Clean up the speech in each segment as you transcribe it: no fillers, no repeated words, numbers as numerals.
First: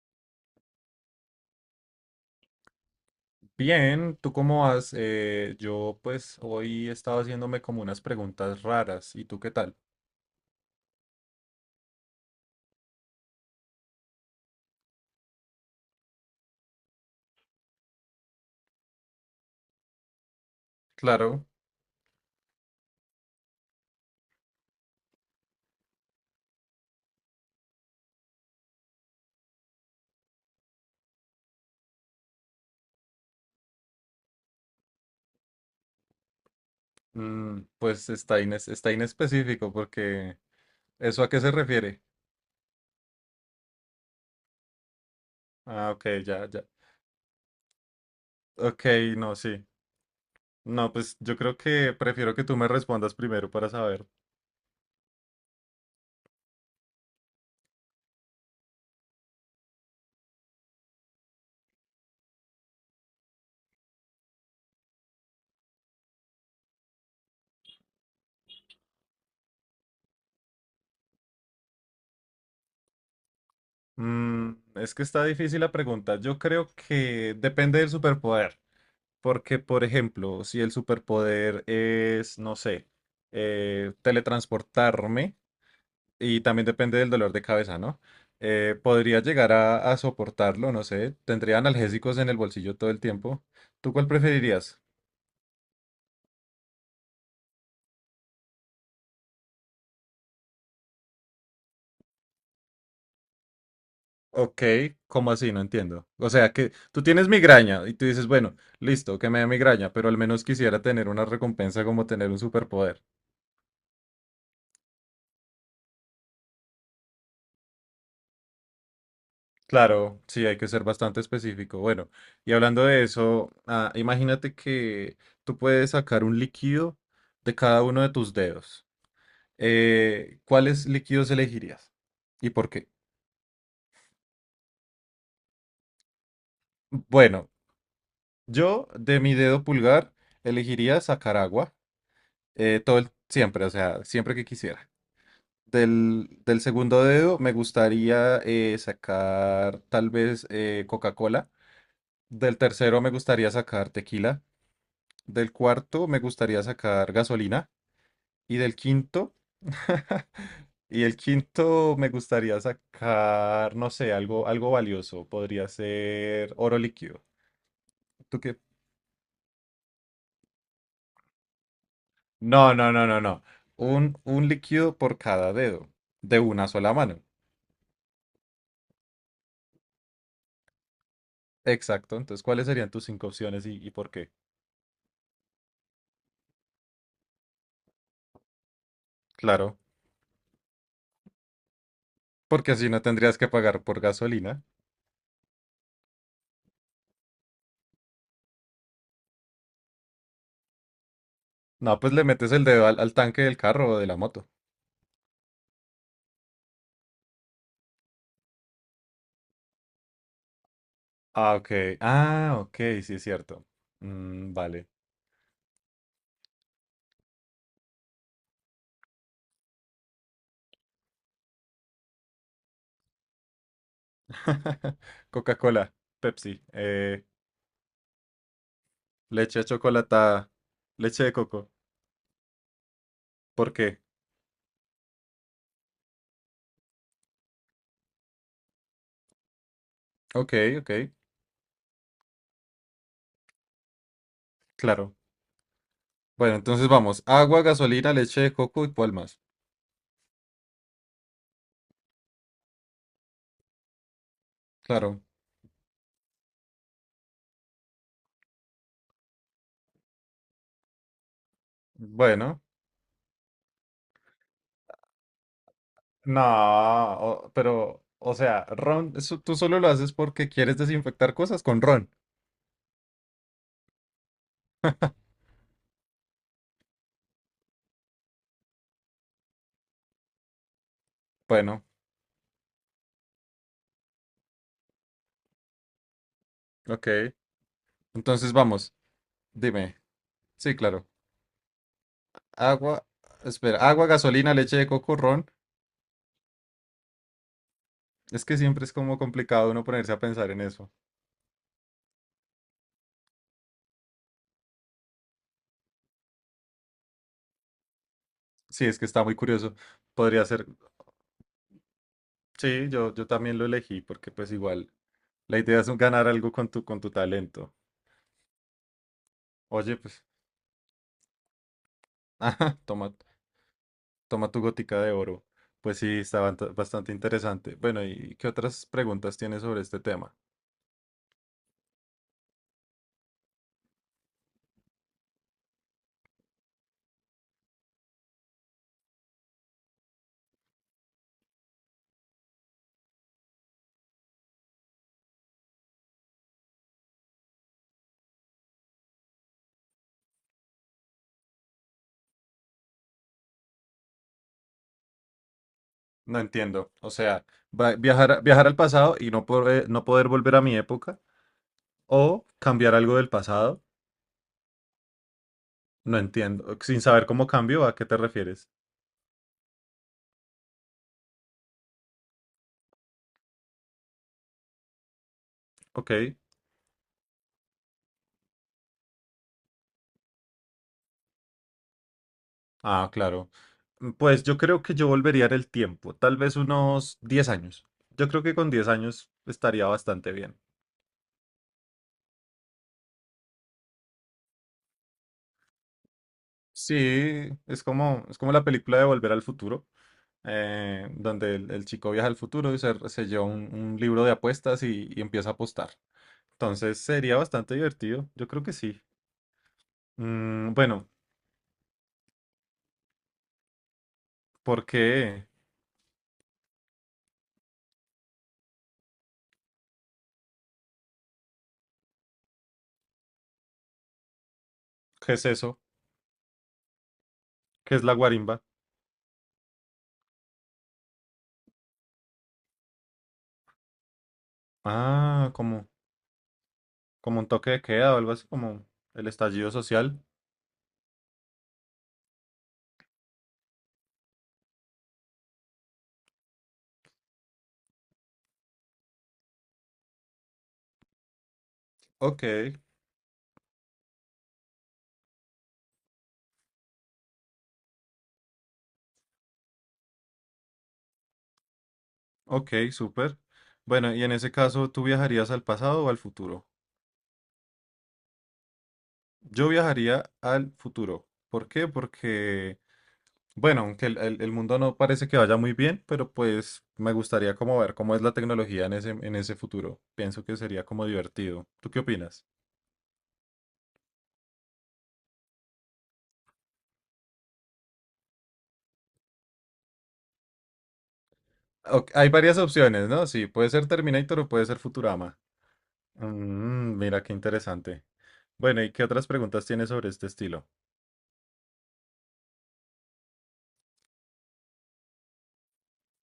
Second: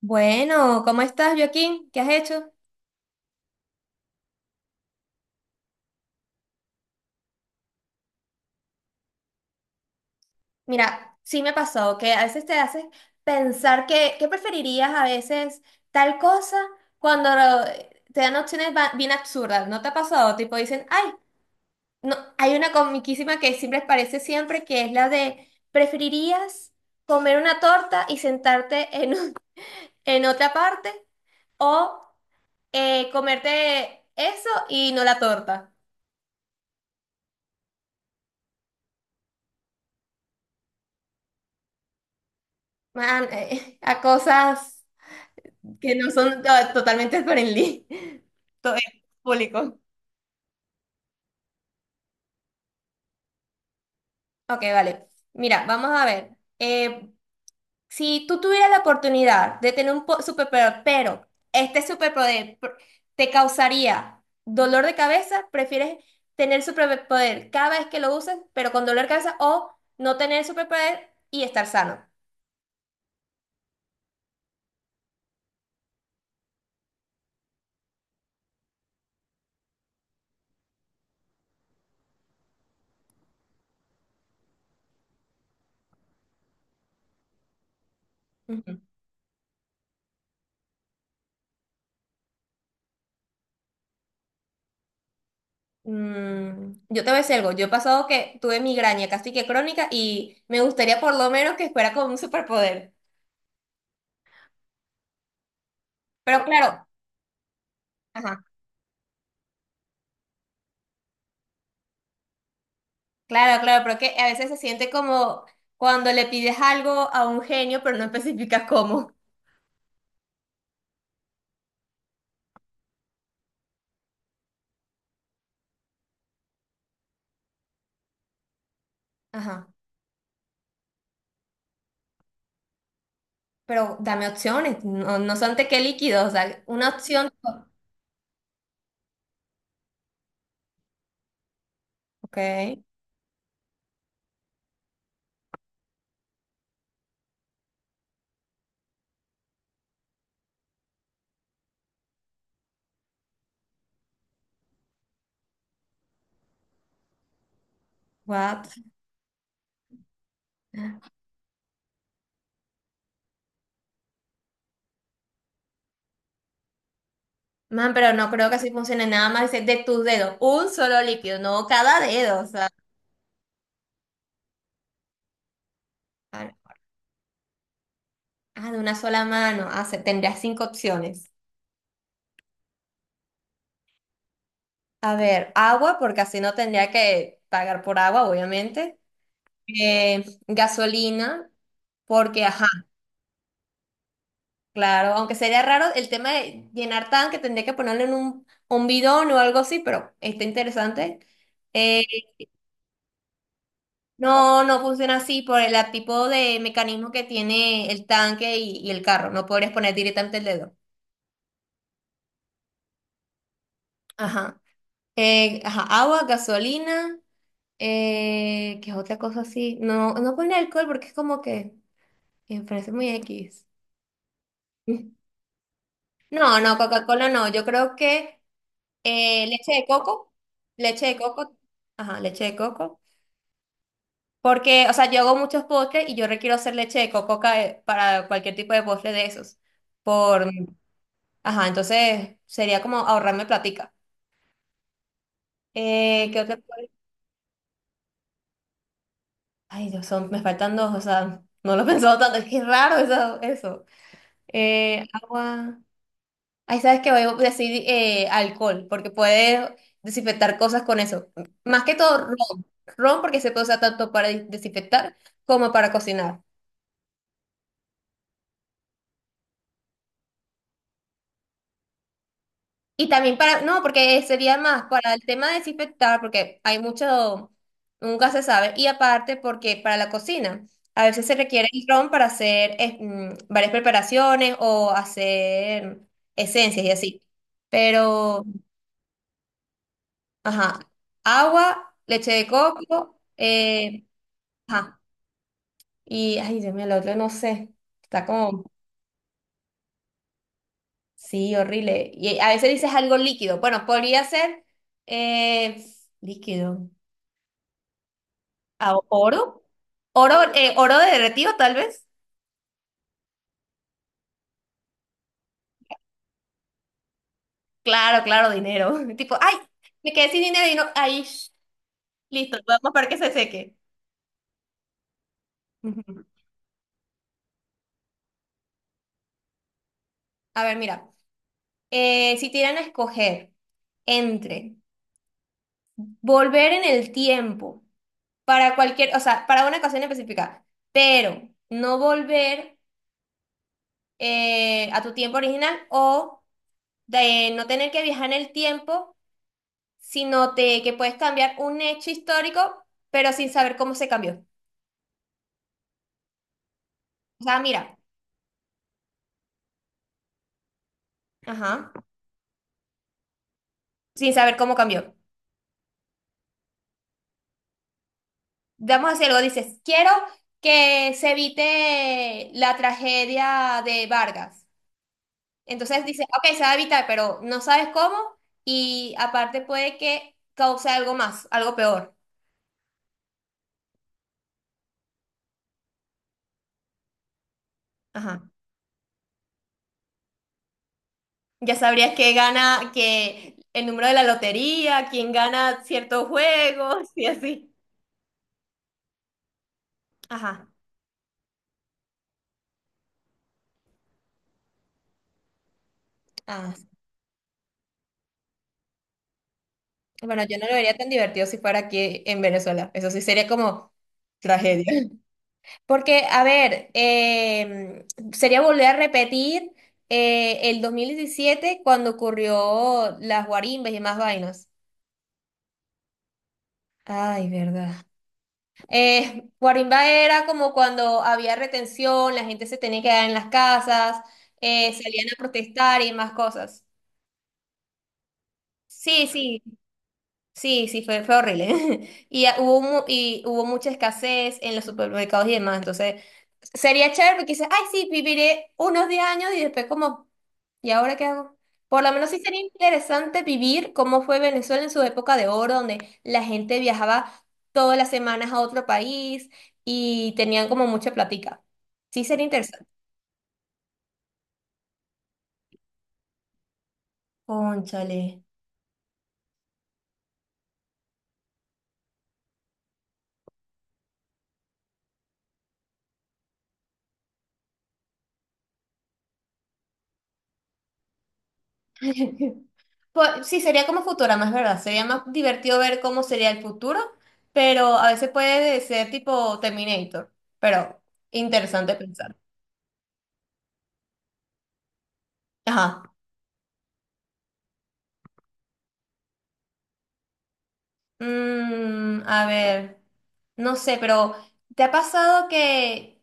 Bueno, ¿cómo estás, Joaquín? ¿Qué has hecho? Bien, ¿tú cómo vas? Yo pues hoy he estado haciéndome como unas preguntas raras. ¿Y tú qué tal? Mira, sí me ha pasado que a veces te haces pensar que, ¿qué preferirías a veces tal cosa cuando lo- te dan opciones bien absurdas? ¿No te ha pasado? Tipo dicen, ay, Claro, no, hay una comiquísima que siempre aparece siempre que es la de ¿preferirías comer una torta y sentarte en otra parte o comerte eso y no la torta? Pues está inespecífico porque ¿eso a qué se refiere? Man, a cosas Ah, que ok, no son ya, ya. Totalmente friendly, todo es Ok, no, sí. público. No, pues yo creo que prefiero que tú me respondas primero para saber. Ok, vale. Mira, vamos a ver. Eh, si tú tuvieras la oportunidad de tener un superpoder, pero este superpoder te causaría dolor de cabeza, ¿prefieres tener superpoder cada vez que lo uses, pero con dolor de cabeza, o no tener superpoder y estar sano? Es que está difícil la pregunta. Yo creo que depende del superpoder. Porque, por ejemplo, si el superpoder es, no sé, teletransportarme. Y también depende del dolor de cabeza, ¿no? Ujú. Podría llegar a soportarlo, no sé. Tendría analgésicos en el bolsillo todo el tiempo. ¿Tú cuál preferirías? Mm, yo te voy a decir algo, yo he pasado que tuve migraña casi que crónica y me gustaría por lo menos que fuera con un superpoder. Ok, ¿cómo así? No entiendo. O Pero sea, claro, que tú tienes migraña y tú dices, ajá, bueno, listo, que me dé migraña, pero al menos quisiera tener una recompensa como tener un superpoder. claro, claro, pero que a veces se siente como cuando le pides algo a un genio, pero no especificas cómo. Claro, sí, hay que ser bastante específico. Bueno, y hablando de eso, imagínate que tú puedes sacar un líquido de cada uno de tus dedos. Ajá, ¿Cuáles líquidos elegirías? ¿Y por qué? pero dame opciones, no, no son tequé líquido, o sea, una opción. Bueno, yo de mi dedo pulgar elegiría sacar agua, Ok, siempre, o sea, siempre que quisiera. Del segundo dedo me gustaría, sacar tal vez, Coca-Cola. Del tercero me gustaría sacar tequila. Del cuarto me gustaría sacar gasolina. Y what? del quinto, y el quinto me gustaría sacar, no sé, algo valioso. Podría ser oro líquido. Man, pero no ¿Tú creo que qué? así funcione, nada más dice, de tus dedos, un solo líquido, no cada dedo, o sea, No, no, no, no, no. Un líquido por cada dedo, de ah, una sola mano. ah, de una sola mano, ah, tendría cinco opciones. Exacto. Entonces, ¿cuáles serían tus cinco opciones y por qué? A ver, agua, porque así no tendría que pagar por agua, obviamente. Claro, Gasolina. Porque, ajá, porque así no tendrías que pagar por gasolina. claro, aunque sería raro el tema de llenar tanque, tendría que ponerlo en un bidón o algo así, pero está interesante. No, Eh, pues le metes el dedo al tanque del carro o de la moto. no, no funciona así por el tipo de mecanismo que tiene el tanque y el carro. No podrías poner directamente el dedo. Ah, ok. Ah, ok, sí es cierto. Mm, Ajá. vale. Ajá, agua, gasolina, ¿qué es otra cosa así? No, no pone alcohol porque es como que me parece muy X. Coca-Cola, No, Pepsi, no, Coca-Cola no. Yo creo que eh, leche chocolatada, leche de leche de coco, coco. ajá, leche de coco. ¿Por qué? Porque, o sea, yo hago muchos postres y yo requiero hacer leche de coco, para cualquier tipo de postre de esos. Por, Ok, ok, ajá, entonces sería como ahorrarme platica. claro. ¿Qué Bueno, otra cosa? entonces vamos. Agua, gasolina, leche de coco, ¿y cuál más? Ay, Dios, son, me faltan dos, o sea, no lo he pensado tanto, es que es raro eso, eso. Claro. Agua. Ahí sabes que voy a decir alcohol, porque puedes desinfectar cosas con eso. Más que todo Bueno. ron. Ron porque se puede usar tanto para desinfectar como para cocinar. No, pero, o sea, ron, eso tú solo lo haces porque quieres desinfectar cosas con ron. Y también para, no, porque sería más para el tema de desinfectar, porque hay mucho, nunca se sabe. Y aparte porque para la cocina, a veces se requiere el Bueno, ron para hacer varias preparaciones o hacer esencias y así. ok. Pero, Entonces vamos. Dime. Sí, ajá, claro. agua, leche de Agua, coco, espera, agua, gasolina, leche de ajá. coco, ron. Y, ay, Dios mío, el otro no sé. Está Es que como, siempre es como complicado uno ponerse a pensar en eso. sí, horrible. Y a veces dices algo líquido. Bueno, podría ser eh, líquido. Sí, Ah, es que está muy oro. curioso. Oro, Podría ser, oro derretido, tal vez. sí, yo también lo elegí porque pues igual la idea es ganar algo con tu talento. Claro, claro, dinero. Tipo, ay, Oye, me pues, quedé sin dinero y no. Ay, listo, ajá, vamos para toma, que se seque. toma tu gótica de oro. Pues sí, Ujú. está bastante interesante. Bueno, ¿y qué otras preguntas tienes sobre este tema? A ver, mira. Eh, si te dieran a escoger entre volver en el tiempo para cualquier, o sea, para una ocasión específica, pero no volver a tu tiempo original o de no tener que viajar en el tiempo, sino te, que puedes cambiar un hecho histórico, pero sin saber cómo se cambió. No entiendo. O O sea, sea, mira, viajar, viajar al pasado y no poder volver a mi época ajá, o cambiar algo del pasado. sin saber cómo cambió. No entiendo. Sin saber cómo cambio, ¿a qué te refieres? Vamos a hacer algo, dices, quiero que se evite la tragedia de Vargas. Entonces Ok. dices, ok, se va a evitar, pero no sabes cómo y aparte puede que cause algo más, algo peor. Ah, claro. Pues yo creo que yo volvería en el tiempo, tal vez unos 10 años. Yo Ajá. creo que con 10 años estaría bastante bien. Ya sabrías que gana, que el número de la lotería, quién gana ciertos juegos y Sí, así. es como, la película de Volver al Futuro, Ajá. Donde el chico viaja al futuro y se lleva un libro de apuestas y empieza a apostar. Ah, Entonces sería bastante divertido, yo creo que sí. bueno, yo no Mm, lo vería tan bueno, divertido si fuera aquí en Venezuela. Eso sí sería como ¿por tragedia. qué? Porque, a ver, sería volver a repetir el 2017 cuando ocurrió las guarimbas y más vainas. ¿Qué es eso? Ay, verdad. ¿Qué es la guarimba? Guarimba era como cuando había retención, la gente se tenía que quedar en las casas, salían a Ah, como, protestar y más cosas. como un toque de queda o algo así, como Sí, el sí, estallido social. sí, sí, fue, fue horrible. Y ah, hubo, y hubo mucha escasez en los supermercados y demás. Entonces, sería chévere porque dices, ay, sí, viviré unos 10 años y después como, ¿y ahora qué hago? Por lo menos sí Ok, sería interesante vivir cómo fue Venezuela en su época de oro, donde la gente viajaba todas las semanas a otro país y tenían como mucha plática. Sí, sería ok, interesante. súper. Bueno, y en ese caso, ¿tú viajarías al pasado o al futuro? Cónchale. Yo viajaría al futuro. ¿Por qué? Porque, bueno, aunque el mundo no parece que vaya muy bien, pero pues me gustaría como ver cómo es la tecnología en ese futuro. Pienso que sería como divertido. ¿Tú qué opinas? Pues, sí, sería como Futurama, es verdad. Sería más divertido ver cómo sería el futuro, pero a veces puede ser tipo Terminator. Pero interesante Ok, hay pensar. varias opciones, ¿no? Sí, puede ser Terminator o puede ser Futurama. Ajá. Mira, qué interesante. Bueno, ¿y qué otras preguntas tienes sobre este estilo? Mm, a ver. No sé, pero ¿te ha pasado que...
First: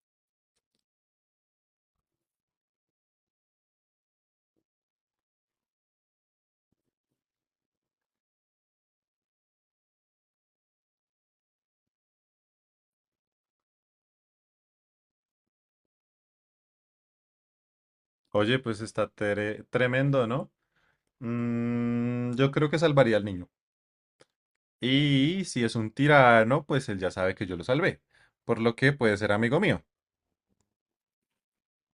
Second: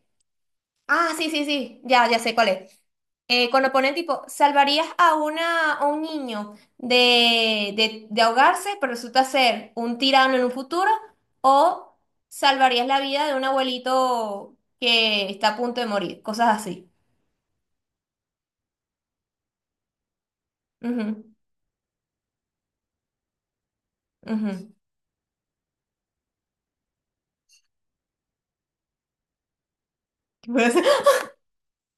Ah, sí, sí, sí. Ya, ya sé cuál es. Cuando ponen tipo, salvarías a una, a un niño de ahogarse, pero resulta ser un tirano en un futuro, o salvarías la vida de un abuelito que está a punto de morir, cosas así. Oye, pues está tremendo, ¿no? Ujú, Yo creo que salvaría al niño. ujú. Y si es un tirano, pues él ya sabe que yo lo salvé, por lo que puede ser amigo mío.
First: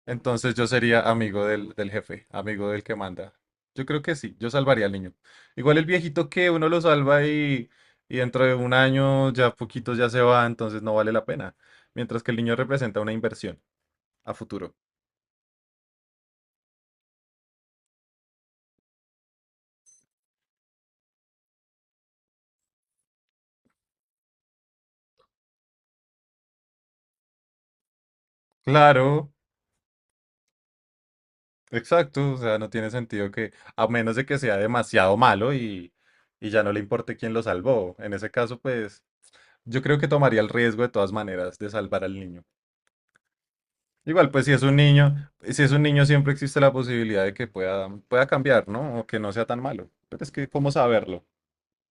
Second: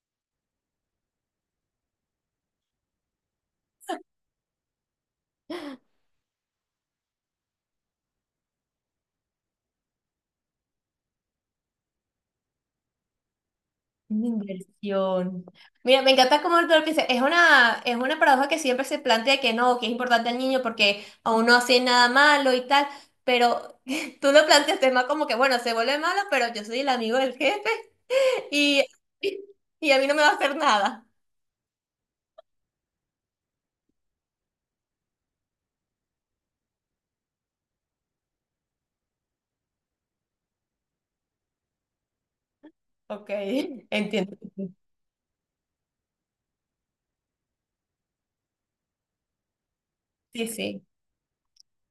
Entonces yo sería amigo del jefe, amigo del que manda. Yo creo que sí, yo salvaría al niño. Igual el viejito que uno lo salva y dentro de un año ya poquitos ya se va, entonces no vale la pena. Mientras que el niño representa una inversión Una a futuro. inversión. Mira, me encanta cómo tú lo piensas. Es una paradoja que siempre se plantea que no, que es importante al niño porque aún no hace nada malo y tal, pero tú lo planteas más como que, bueno, se vuelve malo, pero yo soy el amigo del jefe y, Claro, y a mí no me va a hacer nada. exacto, o sea, no tiene sentido que, a menos de que sea demasiado malo y ya no le importe quién lo salvó. En ese caso, pues, yo creo que tomaría el riesgo de todas maneras de salvar al niño. Ok, Igual, entiendo. pues, si es un niño, siempre existe la posibilidad de que pueda cambiar, ¿no? O que no sea tan malo. Pero es Sí, que, ¿cómo sí. saberlo?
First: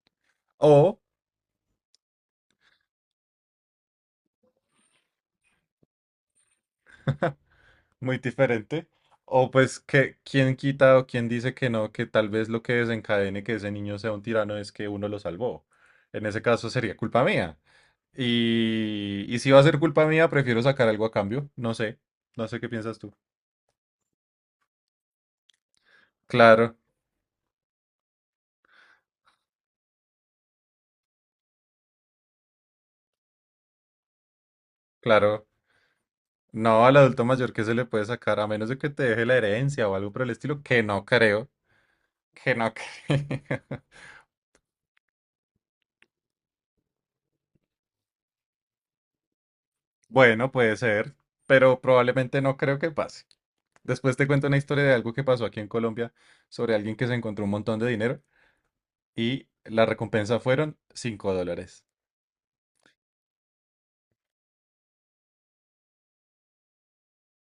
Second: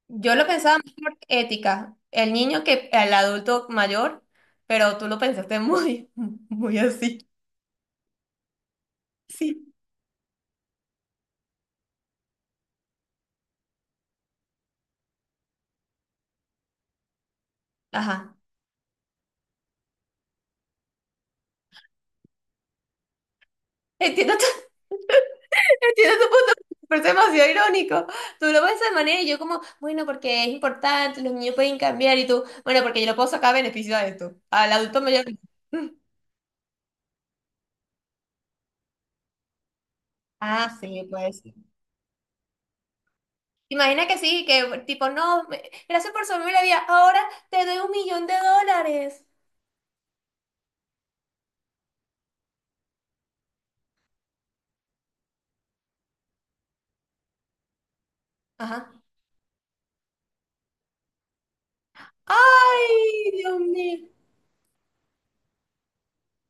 Yo lo pensaba más O por ética, el niño que el adulto mayor, pero tú lo pensaste muy, muy así. muy diferente. O Sí. pues que quién quita o quién dice que no, que tal vez lo que desencadene que ese niño sea un tirano es que uno lo salvó. En ese caso sería culpa mía. Ajá. Y si va a ser culpa mía, prefiero sacar algo a cambio. No sé, qué piensas tú. Entiendo tu, entiendo tu punto, Claro, pero es demasiado irónico. Tú lo ves de manera y yo como, bueno, porque es importante, los niños pueden cambiar y tú, bueno, porque yo lo puedo sacar beneficio de esto. Al adulto mayor. claro. No, al adulto mayor que se le puede sacar, a menos de que te deje la herencia o algo por el estilo, Ah, que no sí, pues. creo, que no creo. Imagina que sí, que tipo, no, gracias por salvarme la vida, ahora te doy $1,000,000. Bueno, puede ser, pero probablemente no creo que pase. Después te cuento una historia de algo que pasó aquí en Colombia sobre alguien que se encontró un montón de dinero Ajá. y la recompensa fueron $5. Ay, Dios mío.